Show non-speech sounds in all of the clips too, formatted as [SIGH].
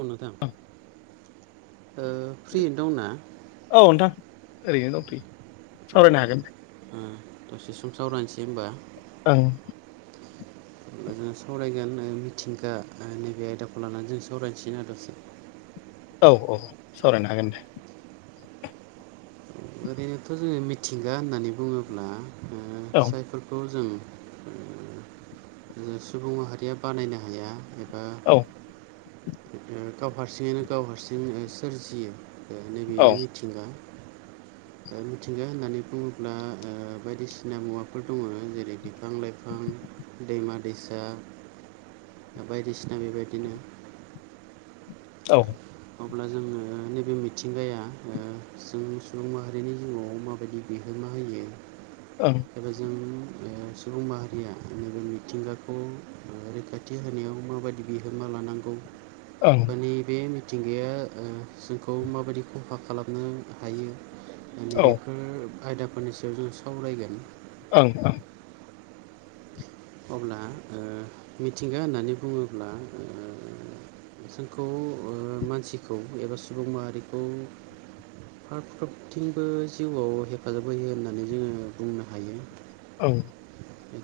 औ नोंथां फ्रियैनो दंना औ नोंथां ओरैनो दंथैयो औ सावरायनो हागोन ओ दसे सम सावरायसै होमबा ओं जोङो सावरायगोन मिथिंगा नैबे आयदाखौ लानानै जों सावरायनोसैना दसे औ औ सावरायनो हागोन दे ओरैनोथ जोङो मिथिंगा होननानै बुङोब्ला औ जायफोरखौ जों सुबुं माहारिया बानायनो हाया एबा औ गाव हारसिङैनो गाव हारसिंनो सोरजियो दा औ नैबेनो मिथिंगा मिथिंगा होननानै बुङोब्ला बायदिसिना मुवाफोर दङ जेरै बिफां लाइफां दैमा दैसा बायदिसिना बेबायदिनो औ अब्ला जोङो नैबे मिथिंगाया ओ जों सुबुं माहारिनि जिउआव माबायदि बिहोमा होयो औ एबा जों सुबुं माहारिया नैबे मिथिंगाखौ रैखाथि होनायाव माबायदि बिहोमा लानांगौ ओं बा नैबे मिथिंगाया जोंखौ माबायदि खहा खालामनो हायो दा औ नैबेफोर आयदाफोरनि सायाव जों सावरायगोन औ औ अब्ला ओ मिथिंगा होननानै बुङोब्ला ओ बिथांखौ मानसिखौ एबा सुबुं माहारिखौ फार्फ्रथिंबो जिउआव हेफाजाब होयो होननानै जोङो बुंनो हायो औ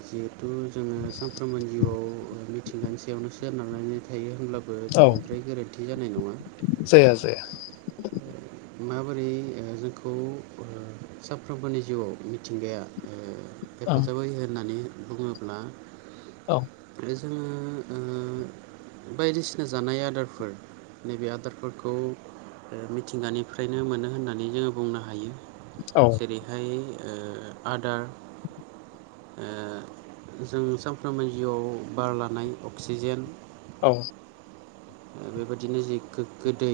जिहेथु जोङो सानफ्रोमबो जिउआव मिथिंगानि सायावनो सोरनारनानै थायो हब्ला बो औ बांद्राय गोरोन्थि जानाय नङा जाया जाया [INAUDIBLE] माबोरै जोंखौ साफ्रोमबोनि जिउआव मिथिंगाया ओं हेफाजाब होयो होननानै बुङोब्ला औ आरो जोङो बायदिसिना जानाय आदारफोर नैबे आदारफोरखौ ओ मिथिंगानिफ्रायनो मोनो होननानै जोङो बुंनो हायो औ जेरैहाय आदार जों सानफ्रोमबो जिउआव बार लानाय अक्सिजेन औ बेबायदिनो जे गोग्गो दै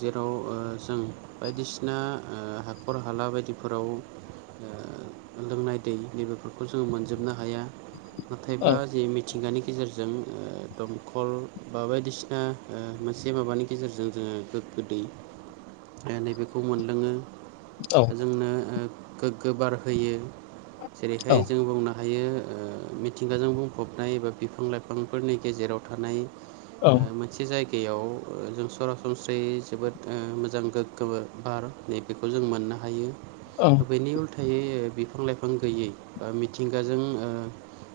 जेराव ओ जों बायदिसिना हाखर हाला बायदिफोराव लोंनाय दै नैबेफोरखौ जोङो मोनजोबनो हाया औ नाथायब्ला जे मिथिंगानि गेजेरजों दमखल बा बायदिसिना मोनसे माबानि गेजेरजों जोङो गोग्गो दै ओमफ्राय नैबेखौ मोनलोङो औ द जोंनो गोग्गो बार होयो औ जेरैहाय ओं जों बुंनो हायो मिथिंगाजों बुंफबनाय एबा बिफां लाइफांफोरनि गेजेराव थानाय औ मोनसे जायगायाव जों सरासनस्रायै जोबोद मोजां गोग्ग बार नै बेेखौ जों मोननो हायो ओं बेनि उल्थायै बिफां लाइफां गैयै बा मिथिंगाजों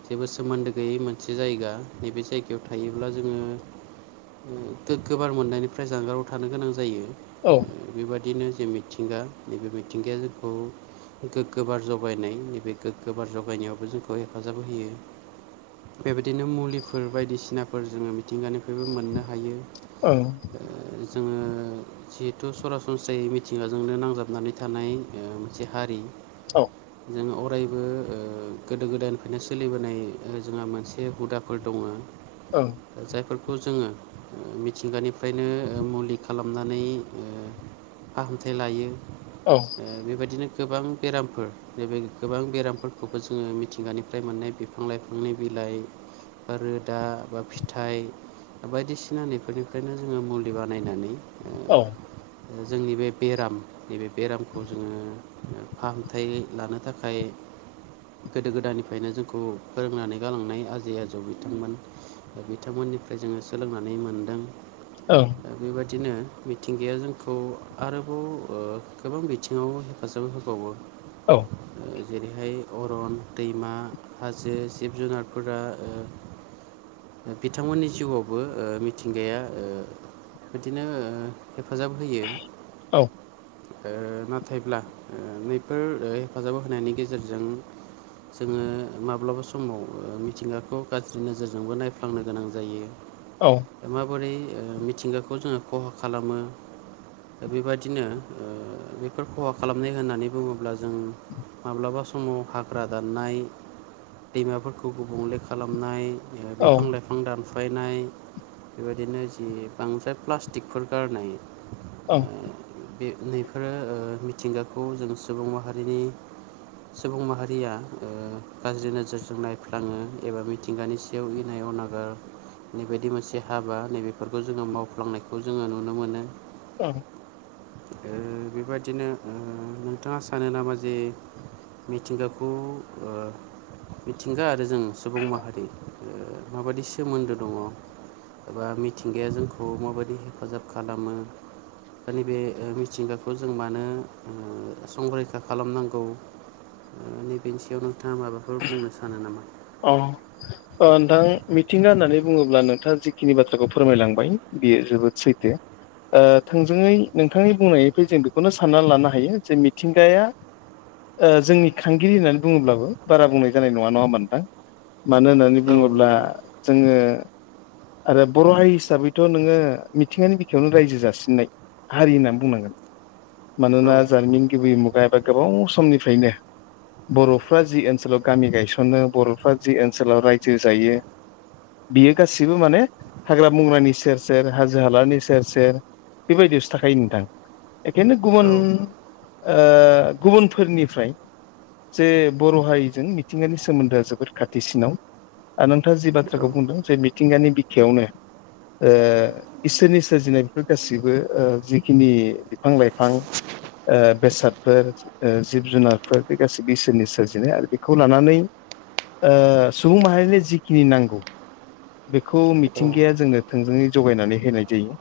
जेबो सोमोन्दो गैयै मोनसे जायगा नैबे जायगायाव थायोब्ला जोङो गोगगो बार मोननायनिफ्राय जानगाराव थानो गोनां जायो औ बेबायदिनो जे मिथिंगा नैबे मिथिंगाया जोंखौ गोगो बार जगायनाय नैबे गोग्गो बार जगायनायावबो जोंखौ हेफाजाब होयो बेबायदिनो मुलिफोर बायदिसिनाफोर जोङो मि मिथिंगानिफ्रायबो मोननो हायो औ जोङो जिहेथु सरासनस्रायै मिथिंगाजोंनो नांजाबनानै थानाय मोनसे हारि औ जोङो अरायबो गोदो गोदायनिफ्रायनो सोलिबोनाय जोंहा मोनसे हुदाफोर दङ औ जायफोरखौ जोङो मिथिंगानिफ्रायनो मुलि खालामनानै फाहामथाय लायो औ बेबायदिनो गोबां बेरामफोर नैबे गोबां बेरामफोरखौबो जोङो मिथिंगानिफ्राय मोननाय बेफोर बिफां लायफांनि बिलाइ बा रोदा बा फिथाइ फिथाइ बायदिसिना नैफोरनिफ्रायनो जोङो मुलि बानायनानै औ जोंनि बे बेराम नैबे बेरामखौ जोङो फाहामथाय लानो थाखाय गोदो गोदायनिफ्रायनो जोंखौ फोरोंनानै गालांनाय आजै आजौ बिथांमोन दा बिथांमोननिफ्राय जोङो सोलोंनानै मोनदों औ दा बेबादिनो मिथिंगाया जोंखौ आरोबाव गोबां बिथिङाव हेफाजाब होबावो औ जेरैहाय अरन दैमा हाजो जिब जुनारफोरा बिथांमोननि जिउआवबो मिथिंगाया बिदिनो हेफाजाब होयो नाथायब्ला नैफोर हेफाजाब होनायनि गेजेरजों जोङो माब्लाबा समाव मिथिंगाखौ गाज्रि नोजोरजोंबो नायफै फांनो गोनां जायो औ माबोरै मिथिंगाखौ जोङो खहा खालामो दा बेबायदिनो बेफोर खहा खालामनाय होननानै बुङोब्ला जों माब्लाबा समाव हाग्रा दाननाय दैमाफोरखौ गुबुंले खालामनाय ओं बिफां लाइफां दानफ्लायनाय बेबायदिनो जि बांद्राय प्लास्टिकफोर गारनाय औ बे नैफोरो मिथिंगाखौ जों सुबुं माहारिनि सुबुं माहारिया गाज्रि नोजोरजों नायफ्लाङो एबा मिथिंगानि सायाव इनाय अनागार नै बदि मोनसे हाबा नैबेफोरखौ जोङो मावफ्लांनायखौ जोङो नुनो मोनो औ बेबायादिनो नोंथाङा सानो नामा जे मिथिंगाखौ मिथिंगा आरो जों सुबुं माहारि माबायदि सोमोन्दो दङ एबा मिथिंगाया जोंखौ माबायदि हेफाजाब खालामो दा नैबे मिथिंगाखौ जों मानो संरैखा खालामनांगौ [INAUDIBLE] नैबेनि सायाव नोंथाङा माबाफोर बुंनो सानो नामा अ नोंथां मिथिंगा होननानै बुङोब्ला नोंथाङा जिखिनि बाथ्राखौ फोरमायलांबाय बियो जोबोद सैथो थोंजोङै नोंथांनि बुंनायनिफ्राय जों बेखौनो साननानै लानो हायो जे मिथिंगाया जोंनि खांगिरि होननानै बुङोब्लाबो बारा बुंनाय जानाय नङा नङा होमबा नोंथां मानो होननानै औ बुङोब्ला नंगौ जोङो आरो बर' हारि हिसाबैथ' नोङो मिथिंगानि बिखायावनो रायजो जासिननाय हारि होननानै बुंनांगोन औ मानोना जारिमिन गिबि मुगा बा गोबाव समनिफ्रायनो बर'फ्रा जि ओनसोलाव गामि गायसनो बर आफ जि ओनसोलाव रायजो जायो बियो गासिबो माने हाग्रा बंग्रानि सेर सेर हाजो हालानि सेर सेर बेबायदियावसो थाखायो नोंथां बेखायनो गुबुन औ गुबुनफोरनिफ्राय जे बर' हारिजों मिथिंगानि सोमोन्दोआ जोबोर खाथिसिनाव आरो नोंथाङा जि बाथ्राखौ बुंदों जे मिथिंगानि बिखायावनो इसोरनि सोरजिनाय बेफोर गासिबो जिखिनि बिफां लाइफां बेसाद फोर जिब जुनारफोर बे गासै बिसोरनि सोरजिनाय आरो बेखौ लानानै सुबुं माहारिनो जिखिनि नांगौ बेखौ औ मिथिंगाया जोंनो थोंजोङै जगायनानै होनाय जायो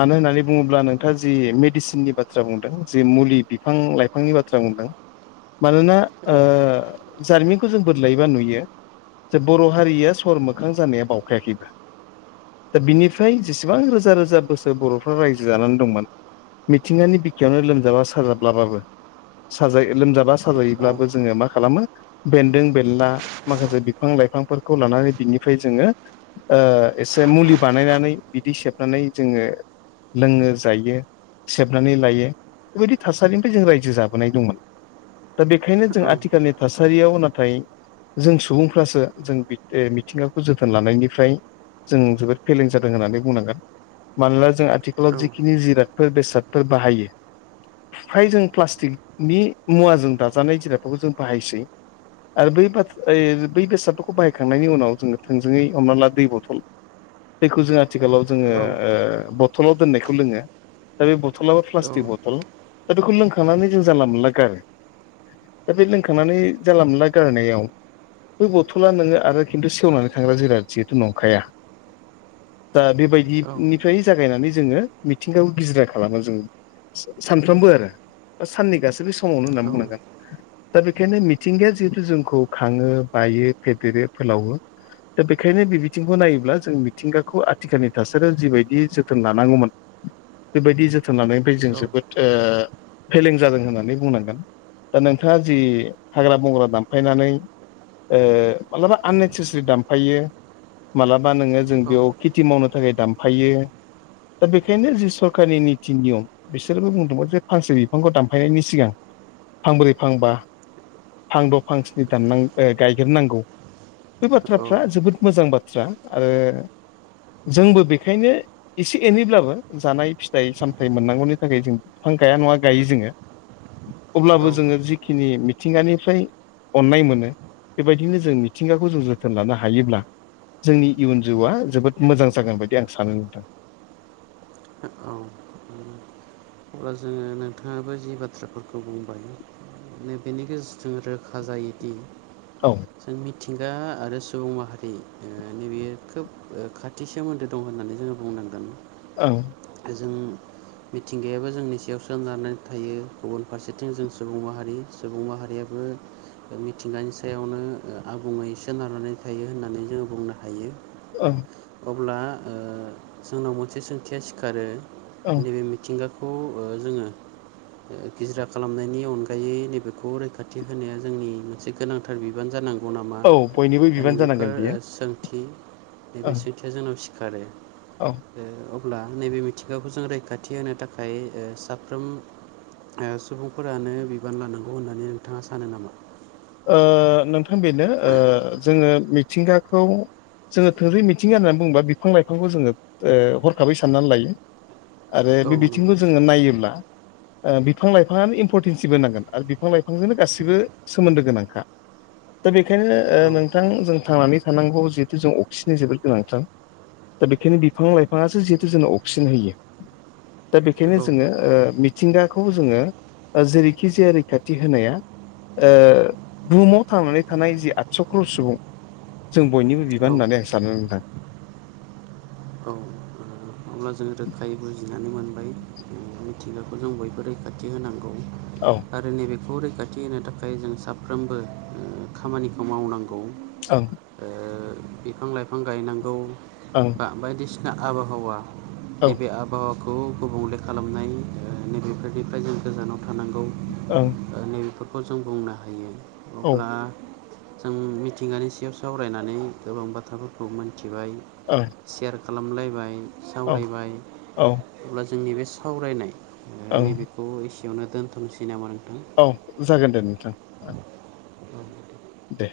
मानो होननानै बुङोब्ला नोंथाङा जि मेडिसिननि बाथ्रा बुंदों ज मुलि बिफां लाइफांनि बाथ्रा बाथ्रा बुंदों मानोना ओ औ जारिमिनखौ जों बदलायोबा नुयो जे बर' हारिया सर मोखां जानाया बावखायाखैबो दा बिनिफ्राय जेसेबां रोजा रोजा बोसोर बर'फ्रा रायजो जानानै दंमोन मिथिंगानि बिखायावनो लोमजाबा साजाब्लाबाबो साजायो लोमजाबा साजायोब्लाबो जोङो मा खालामो बेन्दों बेनला माखासे बिफां लाइफांफोरखौ लानानै बिनिफ्राय जोङो एसे मुलि बानायनानै बिदि सेबनानै जोङो लोङो जायो सेबनानै लायो बेबायदि थासारिनिफ्राय जों रायजो जाबोनाय दंमोन दा बेखायनो जों नि थासारियाव नाथाय जों सुबुंफ्रासो जों मिथिंगाखौ जोथोन लानायनिफ्राय जों जोबोद फेलें जादों होननानै बुंनांगोन मानोना जों आथिखालाव औ जिखिनि जिरादफोर बेसादफोर बाहायो फ्राय जों प्लास्टिकनि मुवाजों दाजानाय जिरादफोरखौ जों बाहायसै आरो बै बाथ बै बेसादफोरखौ बाहायखांनायनि उनाव जोंङो थोंजोङै हमना ला दै बथल जखौ जों आथिखालाव जोङो बथलाव दोननायखौ लोङो दा बे बथलबो प्लास्टिक बथल दा बेखौ लोंखांनानै जों जानला मोनला गारो दा बे लोंखांनानै जानला मोनला गारनायाव बै बथला नोङो आरो खिन्थु सेवनानै खांग्रा जा जिहेथु नंखाया दा बेबायदिनिफ्राय जागायनानै जोङो मिथिंगायाव गिजिरा खालामो जों सानफ्रोमबो आरो बा सानननि गासैबो समावनो होननानै बुंनांगोन दा बेखायनो मिथिंगाया जिहेथु जोंखौ खांङो बायो फेदेरो फोलावो दा बेखायनो बे बिथिंखौ नायोब्ला जों मिथिंगाखौ आथिखालनि थासारियाव जिबायदि जोथोन लानांगौमोन बेबायदि जोथोन लानायनिफ्राय जों जोबोद फेलें जादों होननानै बुंनांगोन खोथा जि हाग्रा बंग्रा दामफायनानै मालाबा आननेसेसारि दामफायो मालाबा नोंङो जों औ बेयाव खेथि मावनो थाखाय दामफायो दा बेखायनो जि सरखारारनि नित नियम बिसोरबो बुंदोंमोन जे फांसे बिफांखौ दानफायनायनि सिगां फांब्रै फांबा फां द' फां सनि दान गायग्रोनांगौ बे बाथ्राफ्रा जोबोद मोजां बाथ्रा आरो जोंबो बेखायनो एसे एनैब्लाबो जानाय फिथाइ सामथायाइ मोननांगौनि थाखाय जों बिफां गाया नंङा गायो जोंङो अब्लाबो जोंङो जिखिनि मिथिंगानिफ्राय अननाय मोनो बेबायदिनो जों मिथिंगाखौ जों जोथोन लानो हायोब्ला जोंनि इयुन जिउआ जोबोद मोजां जागोन बायदि आं सानो नुदों औ अब्ला जोंङो नोंथांङाबो जि बाथ्राफोरखौ बुंबाय बेनि गेजेरजों रोखा जायोदि औ जों मिथिंगा आरो सुबुं माहारि नै बेयो खोब खा खाथि सोमोन्दो दं होननानै जोंङो बुंनांदोंमोन औ जों मिथिंगायाबो जोंनि सायावसो लनानै थायो गुबुन फारसेथिं जों सुबुं माहारि सुबुं माहारियाबो मिथिंगानि सायावनो आबुंङै सोनारनानै थायो होननानै जोंङो बुंनो हायो। अ अब्ला जोंनाव मोनसे सोंथिया सिखारो औ नैबे मिथिंगाखौ खौ जोंङो गिजिरा खालामनायनि अनगायै नैबेखौ रैखाथि होनाया जोंनि मोनसे गोनांथार बिबान जानांगौ। जौ नामा औ बयनिबो दा बिबान जानांगोन नैबेफोर बियो सोंथि बे औ बे सथिया जोंनाव सिखारो औ। अब्ला नैबे मिथिंगाखौ जों रैखाथि होनो थाखाय साफ्रोम सुबुंफोरानो बिबान लानांगौ होननानै नोंथांङा सानो नामा? नोंथां बेनो जोंङो मिथिंगाखौ जोंङो थोरै मिथिंगा होननानै बुंङोब्ला बिफां लाइफांखौ जोङो हरखाबै साननानै लायो। आरो औ बे बिथिंखौ नंगौ जोंङो नायोब्ला बिफां लाइफांङानो इम्परटेन्सिबो नांगोन आरो बिफां लाइफांजोंनो गासिबो सोमोन्दो गोनांखा दा बेखायनो औ नोंथां जों थांनानै थानांगौ जिहेतु जों अफिसनि जोबोद गोनांथार दा बेखायनो बिफां लाइफाङासो जिहेतु जोंनो अक्सिजेन होयो। दा बेखायनो जोङो औ मिथिंगाखौ जोङो जेरैखि जाया रैखाथि होनाया बुहुमाव थांनानै थानाय जि आदस'ख्रर सुबुं जों बयनिबो बिबान औ होननानै आं सानो सानो नोंथां। औ अब्ला जों रोखायै बुजिनानै मोनबाय मिथिंगाखौ जों बयबो रैखाथि होनांगौ औ। आरो नैबेखौ रैखाथि होनो थाखाय जों साफ्रोमबो खामानिखौ मावनांगौ। औ बिफां लाइफां गायनांगौ। औ। बा बायदिसिना आबहावा औ नैबे आबहावा खौ गुबुंले खालामनाय नैबेफोरनिफ्राय जों गोजानाव थानांगौ। औ। ओ नैबेफोरखौ जों बुंनो हायो औ अब्ला जों मिथिंगानि सायाव सावरायनानै गोबां बाथ्राफोरखौ मिथिबाय औ। सेयार खालामलायबाय सावरायबाय औ अब्ला जोंनि बे सावरायनाय ओं नैबेखौ एसेयावनो दोनथ'नोसै नामा नोंथां। औ जागोन दे नोंथां। दे।